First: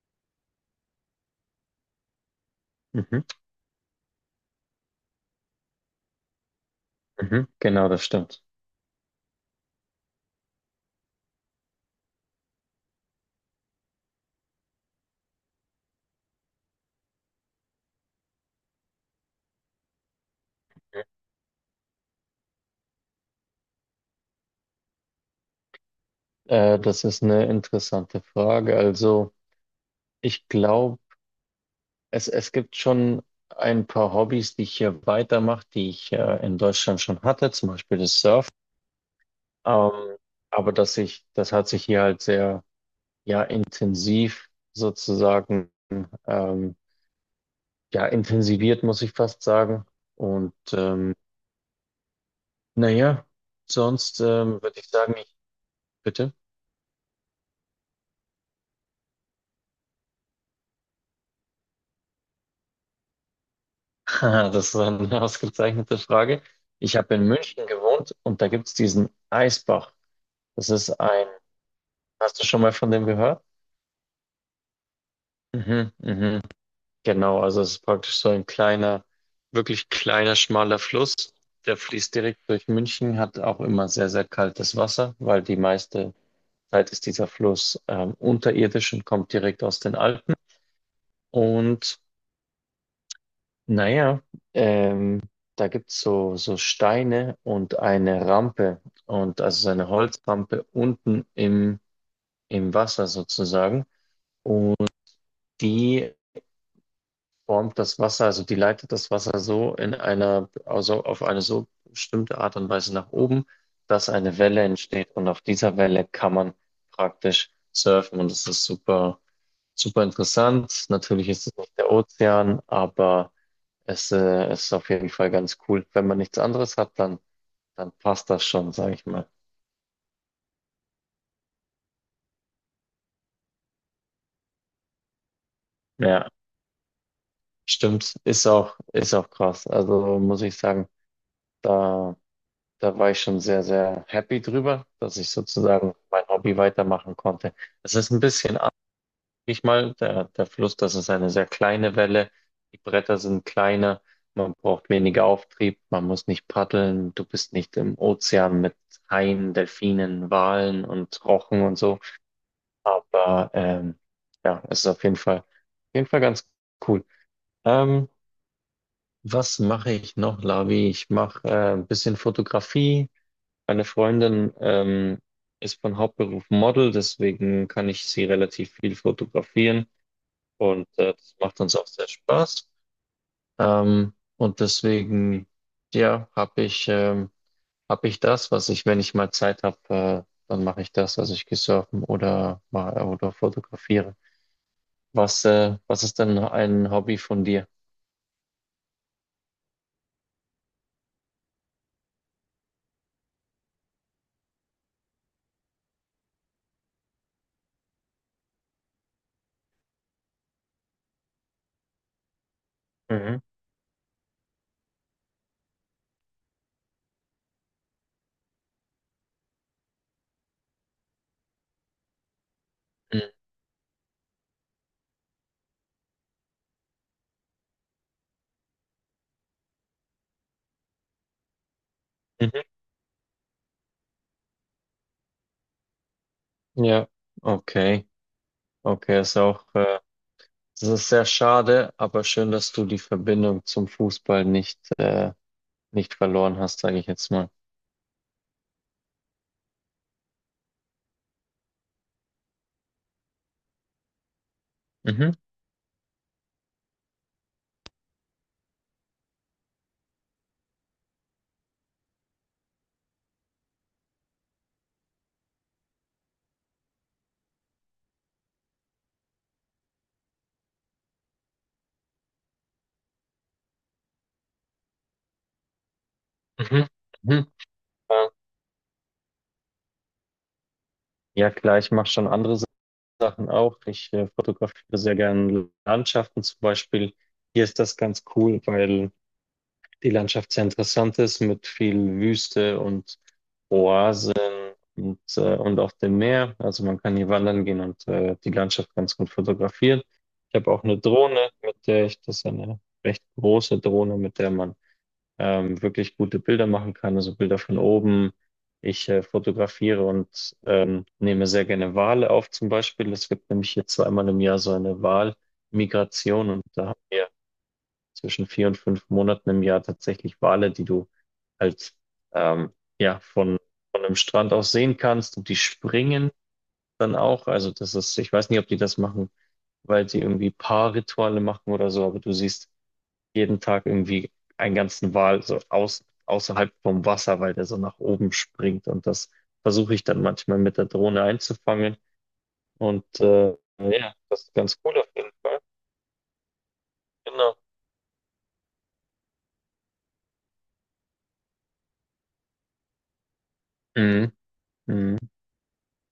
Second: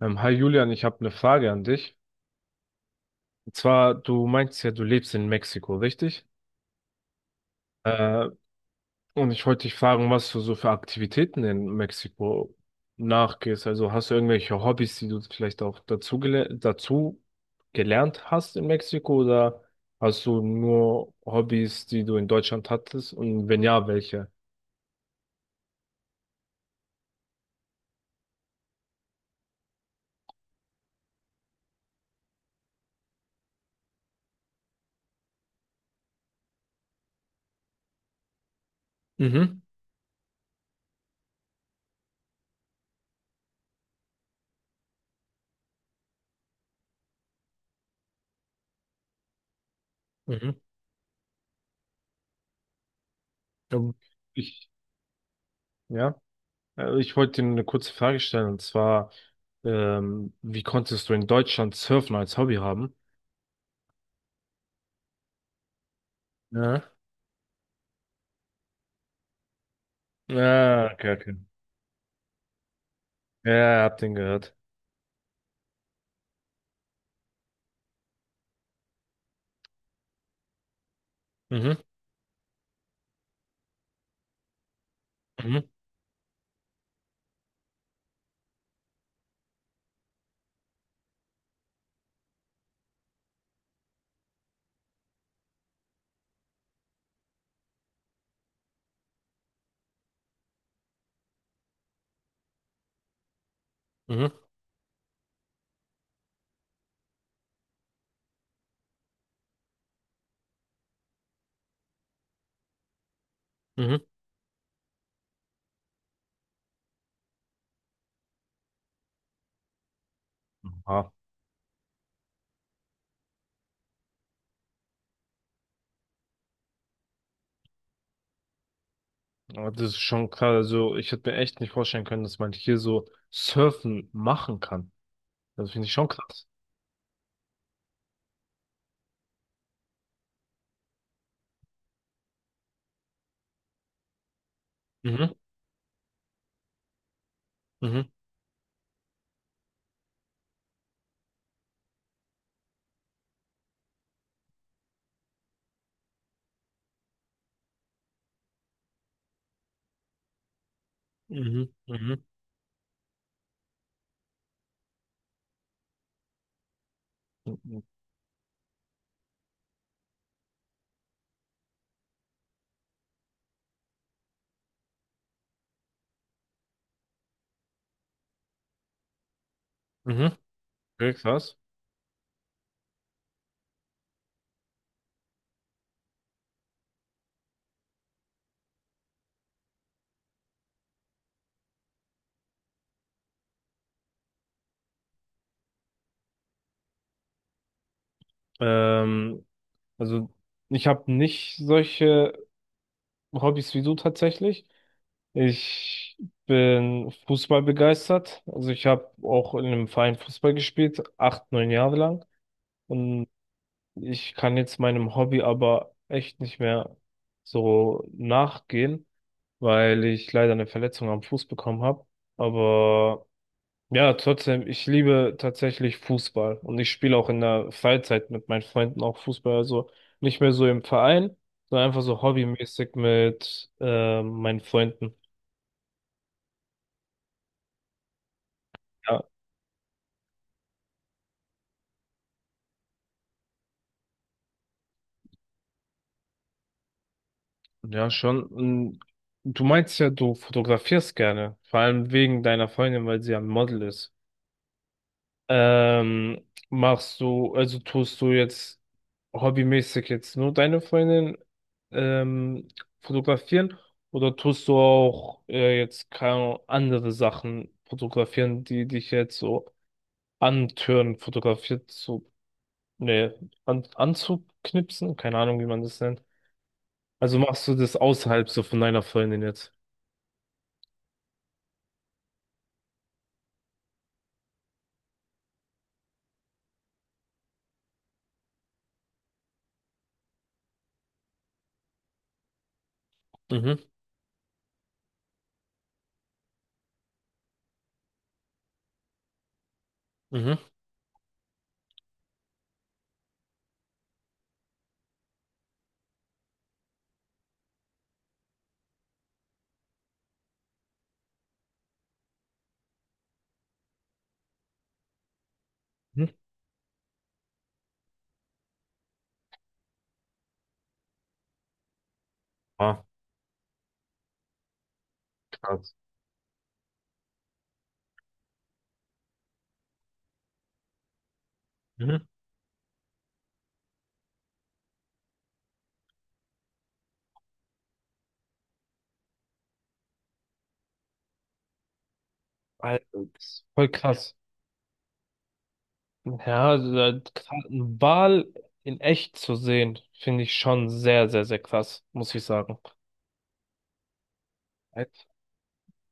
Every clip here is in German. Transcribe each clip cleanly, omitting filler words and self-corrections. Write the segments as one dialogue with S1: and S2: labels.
S1: Hi Julian, ich habe eine Frage an dich.
S2: Mhm.
S1: Und zwar, du meinst ja, du lebst in Mexiko, richtig?
S2: Mhm. Genau, das
S1: Äh,
S2: stimmt.
S1: und ich wollte dich fragen, was du so für Aktivitäten in Mexiko nachgehst. Also hast du irgendwelche Hobbys, die du vielleicht auch dazu, gele dazu gelernt hast in Mexiko oder hast du nur Hobbys, die du in Deutschland hattest? Und wenn ja, welche?
S2: Das ist eine interessante Frage. Also, ich glaube, es gibt schon ein paar Hobbys, die ich hier weitermache, die ich in Deutschland schon hatte, zum Beispiel das Surfen.
S1: Mhm.
S2: Ähm, aber das hat sich hier halt sehr, ja, intensiv sozusagen, ähm, ja, intensiviert, muss ich fast sagen.
S1: Mhm.
S2: Und naja,
S1: Ja,
S2: sonst
S1: Ich,
S2: würde ich sagen, ich,
S1: ja.
S2: bitte.
S1: Ich wollte dir eine kurze Frage stellen, und zwar, wie konntest du in Deutschland Surfen als Hobby haben?
S2: Haha, das ist eine ausgezeichnete Frage.
S1: Ja.
S2: Ich habe in München gewohnt und da gibt es diesen Eisbach. Das ist
S1: Ja, okay,
S2: ein,
S1: okay.
S2: Hast du schon mal von dem gehört?
S1: Ja, ja, ja, hab den gehört.
S2: Mhm, mhm. Genau, also es ist praktisch so ein kleiner, wirklich kleiner, schmaler Fluss.
S1: Mhm,
S2: Der fließt direkt durch München, hat auch immer sehr, sehr kaltes Wasser, weil die
S1: mhm,
S2: meiste Zeit ist dieser Fluss unterirdisch und kommt direkt aus den Alpen. Und naja, ähm, da gibt's so Steine und eine Rampe und also so eine Holzrampe unten im Wasser sozusagen.
S1: mhm,
S2: Und die formt das Wasser, also die leitet das Wasser so also auf eine so bestimmte Art und Weise nach oben,
S1: mhm.
S2: dass eine Welle entsteht und auf dieser Welle kann man praktisch surfen und das ist super, super interessant.
S1: Ah,
S2: Natürlich ist es nicht der Ozean, aber es ist auf jeden Fall ganz cool. Wenn man nichts anderes hat, dann passt das schon, sage ich mal.
S1: aber das ist schon krass. Also, ich hätte mir echt nicht vorstellen können, dass man hier so Surfen machen kann. Das finde ich schon
S2: Ja,
S1: krass.
S2: stimmt, ist auch krass. Also muss ich sagen, da da war ich schon sehr, sehr happy drüber, dass ich
S1: Mhm,
S2: sozusagen mein Hobby weitermachen konnte. Es
S1: mhm,
S2: ist ein bisschen anders, sag ich mal, der Fluss, das ist eine sehr kleine Welle, die Bretter sind kleiner, man braucht weniger Auftrieb, man muss nicht paddeln, du bist nicht im Ozean mit Haien, Delfinen, Walen und Rochen
S1: mhm,
S2: und so,
S1: mhm,
S2: aber ja, es ist auf jeden Fall ganz cool.
S1: mhm,
S2: Ähm, was mache ich noch, Lavi? Ich mache ein bisschen Fotografie, meine Freundin ist von Hauptberuf Model, deswegen kann ich sie relativ viel fotografieren
S1: mhm.
S2: und
S1: Sehr
S2: das
S1: krass.
S2: macht uns auch sehr Spaß. Und deswegen, ja, hab ich das, was ich, wenn ich mal Zeit habe, dann mache ich das, also ich gehe surfen oder fotografiere. Was ist denn ein Hobby von dir?
S1: Ähm, also, ich habe nicht solche Hobbys wie du tatsächlich. Ich bin Fußball begeistert. Also ich habe auch in einem Verein Fußball gespielt, acht, neun Jahre lang. Und
S2: Mhm.
S1: ich kann jetzt meinem Hobby aber echt nicht mehr so nachgehen, weil ich leider eine Verletzung am Fuß bekommen habe. Aber ja, trotzdem, ich liebe tatsächlich Fußball. Und ich spiele auch in der Freizeit mit meinen Freunden auch Fußball. Also nicht mehr so im Verein, sondern einfach so
S2: Mhm.
S1: hobbymäßig mit meinen Freunden.
S2: Ja, okay. Okay,
S1: Ja.
S2: ist auch. Das ist sehr schade, aber schön, dass du die Verbindung zum Fußball nicht verloren hast, sage ich jetzt mal.
S1: Ja, schon. Und du meinst ja, du fotografierst gerne, vor allem wegen deiner Freundin, weil sie ja ein Model ist.
S2: Mhm,
S1: Ähm, machst du, also tust du jetzt hobbymäßig jetzt nur deine Freundin ähm, fotografieren oder tust du auch jetzt keine Ahnung, andere Sachen fotografieren, die dich jetzt so antören, fotografiert zu, ne, anzuknipsen? Keine Ahnung, wie man das nennt.
S2: mhm,
S1: Also
S2: mhm.
S1: machst du das
S2: Ähm,
S1: außerhalb so von deiner Freundin jetzt?
S2: Ja, klar, ich mache schon andere Sachen auch. Ich fotografiere sehr gerne Landschaften zum Beispiel. Hier ist das ganz cool, weil die Landschaft sehr interessant ist mit viel Wüste und
S1: Mhm.
S2: Oasen und auf dem Meer. Also man kann hier wandern gehen und die Landschaft ganz gut fotografieren. Ich
S1: Mhm.
S2: habe auch eine Drohne, das ist eine recht große Drohne, mit der man wirklich gute Bilder machen kann, also Bilder von oben. Ich fotografiere und nehme sehr gerne Wale auf zum Beispiel. Es gibt nämlich hier zweimal im Jahr so eine
S1: Mhm.
S2: Walmigration und da haben wir zwischen 4 und 5 Monaten im Jahr tatsächlich Wale, die du halt ähm,
S1: Ah,
S2: ja von einem Strand aus sehen kannst und die
S1: krass.
S2: springen dann auch. Also das ist, ich weiß nicht, ob die das machen, weil sie irgendwie Paarrituale machen oder so, aber
S1: Mhm.
S2: du siehst jeden Tag irgendwie einen ganzen Wal so außerhalb vom Wasser, weil der so nach oben springt und das versuche ich dann manchmal mit der Drohne einzufangen
S1: Alter,
S2: und
S1: das ist voll
S2: ja,
S1: krass.
S2: das ist ganz cool auf jeden Fall.
S1: Ja, also, krass,
S2: Genau.
S1: einen Wal in echt zu sehen, finde ich schon sehr, sehr, sehr krass, muss ich sagen.
S2: Mhm. Mhm.
S1: Echt?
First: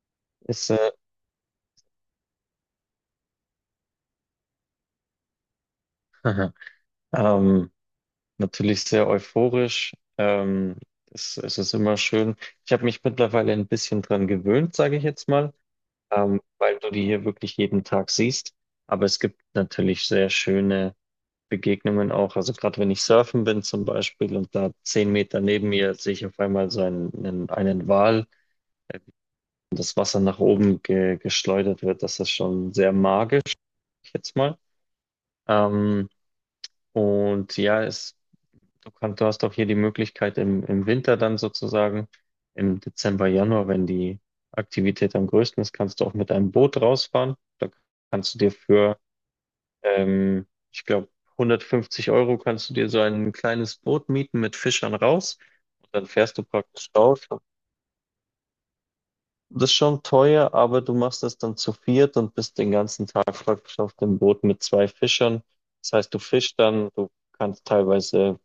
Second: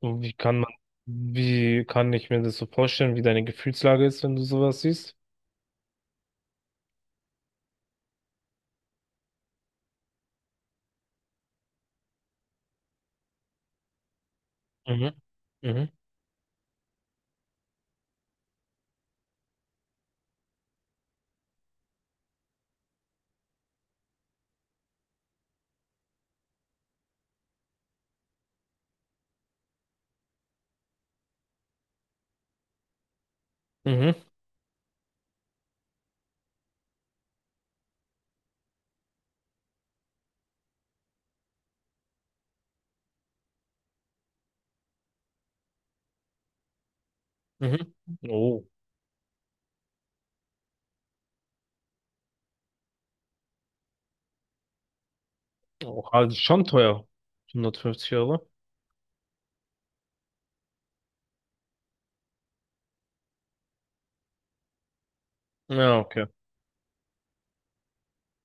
S1: Und wie kann
S2: Ist,
S1: man,
S2: äh,
S1: wie kann ich mir das so vorstellen, wie deine Gefühlslage ist, wenn du sowas siehst?
S2: ähm, natürlich sehr euphorisch. Es ist immer schön. Ich habe mich mittlerweile ein bisschen dran gewöhnt, sage ich
S1: Mhm.
S2: jetzt mal,
S1: Mhm.
S2: weil du die hier wirklich jeden Tag siehst. Aber es gibt natürlich sehr schöne Begegnungen auch. Also gerade wenn ich surfen bin zum Beispiel und da 10 Meter neben mir sehe ich auf einmal so einen Wal, äh, wie das Wasser nach oben geschleudert wird. Das ist schon sehr magisch, sag ich
S1: Mhm.
S2: jetzt mal. Ähm, und ja, du hast auch hier die Möglichkeit im Winter dann sozusagen, im Dezember, Januar, wenn die Aktivität am größten ist, kannst du auch mit einem Boot rausfahren. Da
S1: Mhm.
S2: kannst du dir
S1: Oh,
S2: für, ähm, ich glaube, 150 € kannst du dir so ein kleines Boot mieten mit Fischern raus. Und
S1: oh,
S2: dann
S1: also
S2: fährst du
S1: schon
S2: praktisch
S1: teuer.
S2: raus.
S1: 150 Euro?
S2: Das ist schon teuer, aber du machst das dann zu viert und bist den ganzen Tag praktisch auf dem Boot mit zwei Fischern. Das
S1: Ja,
S2: heißt, du
S1: okay.
S2: fischst dann, du kannst teilweise.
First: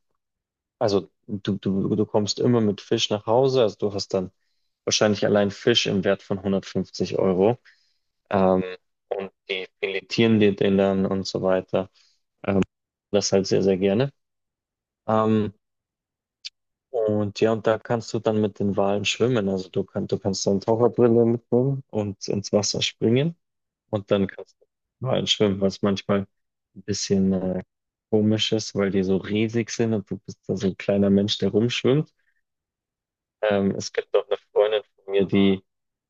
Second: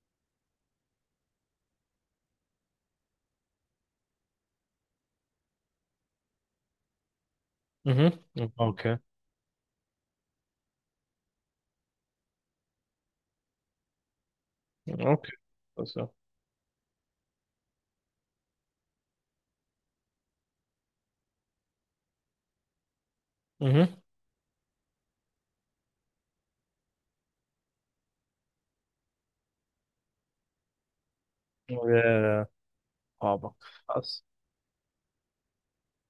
S2: Also du kommst immer mit Fisch nach Hause, also du hast dann wahrscheinlich allein Fisch im Wert von 150 Euro.
S1: Mhm.
S2: Ähm,
S1: Okay,
S2: und die filetieren dir den dann und so weiter. Das halt sehr, sehr gerne.
S1: okay.
S2: Ähm,
S1: Also
S2: und ja, und da kannst du dann mit den Walen schwimmen. Also du kannst dann Taucherbrille mitnehmen und ins Wasser springen.
S1: mhm.
S2: Und dann kannst du mit den Walen schwimmen, was manchmal ein bisschen komisch ist, weil die so riesig sind und du bist da so ein kleiner Mensch, der
S1: Ja, ja,
S2: rumschwimmt.
S1: ja. Aber
S2: Es gibt
S1: krass.
S2: auch eine Freundin von mir, die,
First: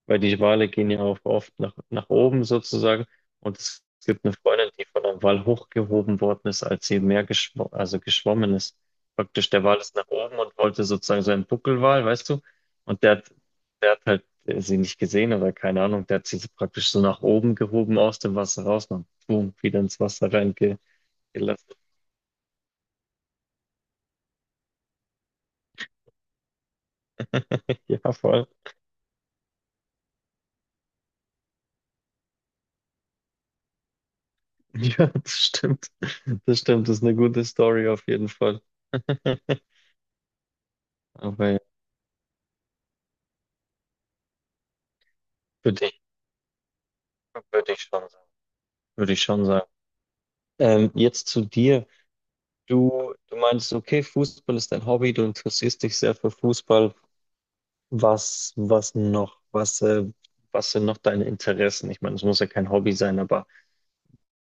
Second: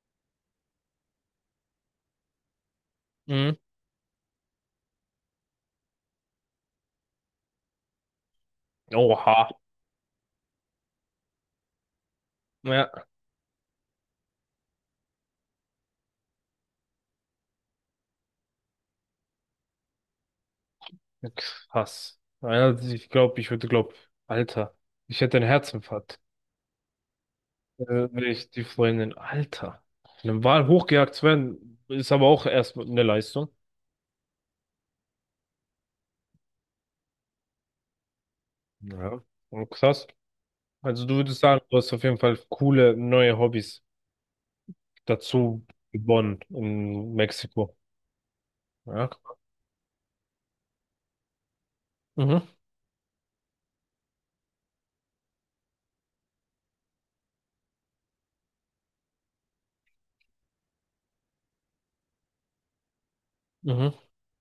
S2: weil die Wale gehen ja auch oft nach oben sozusagen.
S1: Mhm.
S2: Und es gibt eine Freundin, die von einem Wal hochgehoben worden ist, als sie im Meer geschw also geschwommen ist.
S1: Oha.
S2: Praktisch der Wal ist nach oben und wollte sozusagen so einen Buckelwal, weißt du? Und
S1: Ja,
S2: der hat halt sie nicht gesehen oder keine Ahnung, der hat sie so praktisch so nach oben gehoben aus dem Wasser raus und boom, wieder ins Wasser reingelassen.
S1: krass. Ja, ich glaube, ich würde glauben, Alter, ich hätte einen Herzinfarkt,
S2: Ja,
S1: wenn
S2: voll.
S1: ich die Freundin, Alter, von einem Wal hochgejagt zu werden, ist aber auch erstmal eine Leistung.
S2: Ja, das stimmt. Das stimmt, das ist eine gute Story auf jeden Fall.
S1: Ja. Und krass. Also du würdest
S2: Aber ja,
S1: sagen, du hast auf jeden Fall coole neue Hobbys dazu
S2: würde ich,
S1: gewonnen in
S2: würde
S1: Mexiko.
S2: ich schon sagen.
S1: Ja.
S2: Würde ich schon sagen. Jetzt zu dir.
S1: Mhm.
S2: Du meinst, okay, Fußball ist dein Hobby, du interessierst dich sehr für Fußball. Was noch? Was sind noch deine Interessen? Ich meine, es muss ja kein Hobby sein, aber
S1: Mhm.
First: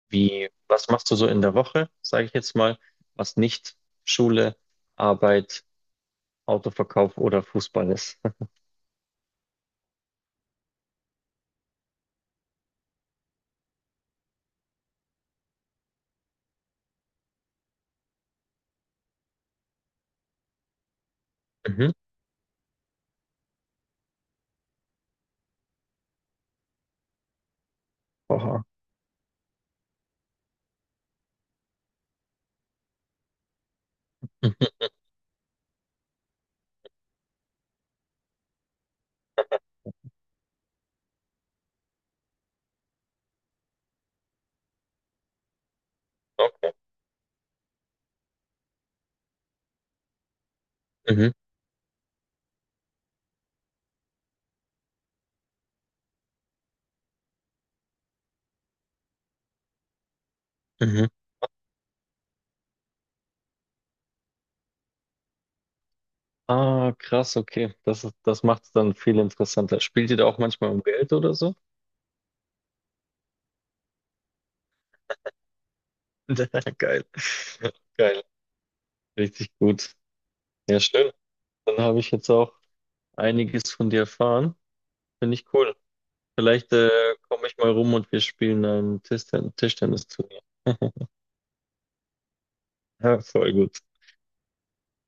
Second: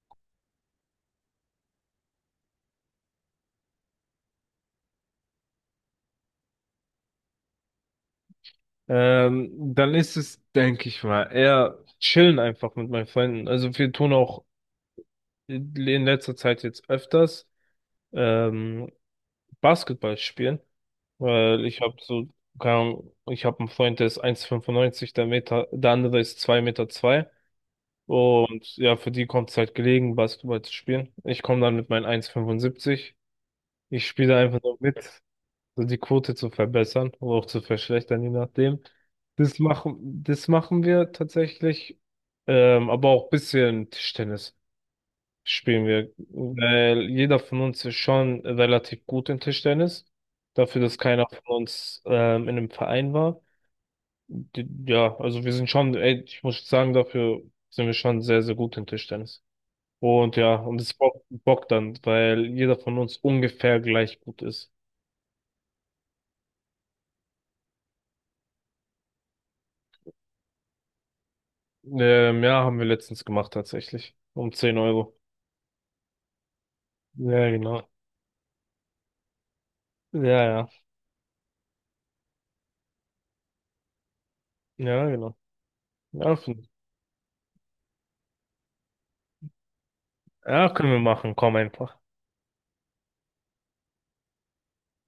S2: was machst du so in der Woche, sage ich jetzt mal, was nicht Schule, Arbeit, Autoverkauf oder Fußball ist?
S1: Dann ist es, denke ich mal, eher chillen einfach mit meinen Freunden. Also wir tun auch in letzter Zeit jetzt öfters ähm, Basketball spielen, weil ich
S2: Mhm.
S1: habe so, keine Ahnung, ich habe einen Freund, der ist 1,95 der Meter, der andere ist 2,2 Meter zwei
S2: Oha.
S1: und ja, für die kommt es halt gelegen, Basketball zu spielen. Ich komme dann mit meinen 1,75. Ich spiele einfach nur mit, so die Quote zu verbessern oder auch zu verschlechtern, je nachdem. Das machen, das machen wir tatsächlich, aber auch bisschen Tischtennis spielen wir, weil jeder von uns ist schon relativ gut in Tischtennis. Dafür, dass keiner
S2: Mhm.
S1: von uns in einem Verein war. D- Ja, also wir sind schon, ey, ich muss sagen, dafür sind wir schon sehr, sehr gut in Tischtennis. Und ja, und es
S2: Mhm.
S1: bockt dann, weil jeder von uns ungefähr gleich gut ist.
S2: Ah, krass, okay. Das macht es dann viel interessanter. Spielt ihr da auch manchmal um Geld oder so?
S1: Ja, haben wir letztens gemacht tatsächlich. Um 10 Euro.
S2: Geil.
S1: Ja, genau.
S2: Geil. Richtig gut.
S1: Ja, ja.
S2: Ja, schön. Dann habe ich jetzt auch einiges von dir erfahren.
S1: Ja,
S2: Finde
S1: genau.
S2: ich cool.
S1: Ja, f-
S2: Vielleicht komme ich mal rum und wir spielen ein Tischtennisturnier.
S1: ja, können wir machen. Komm einfach.
S2: Ja, voll gut.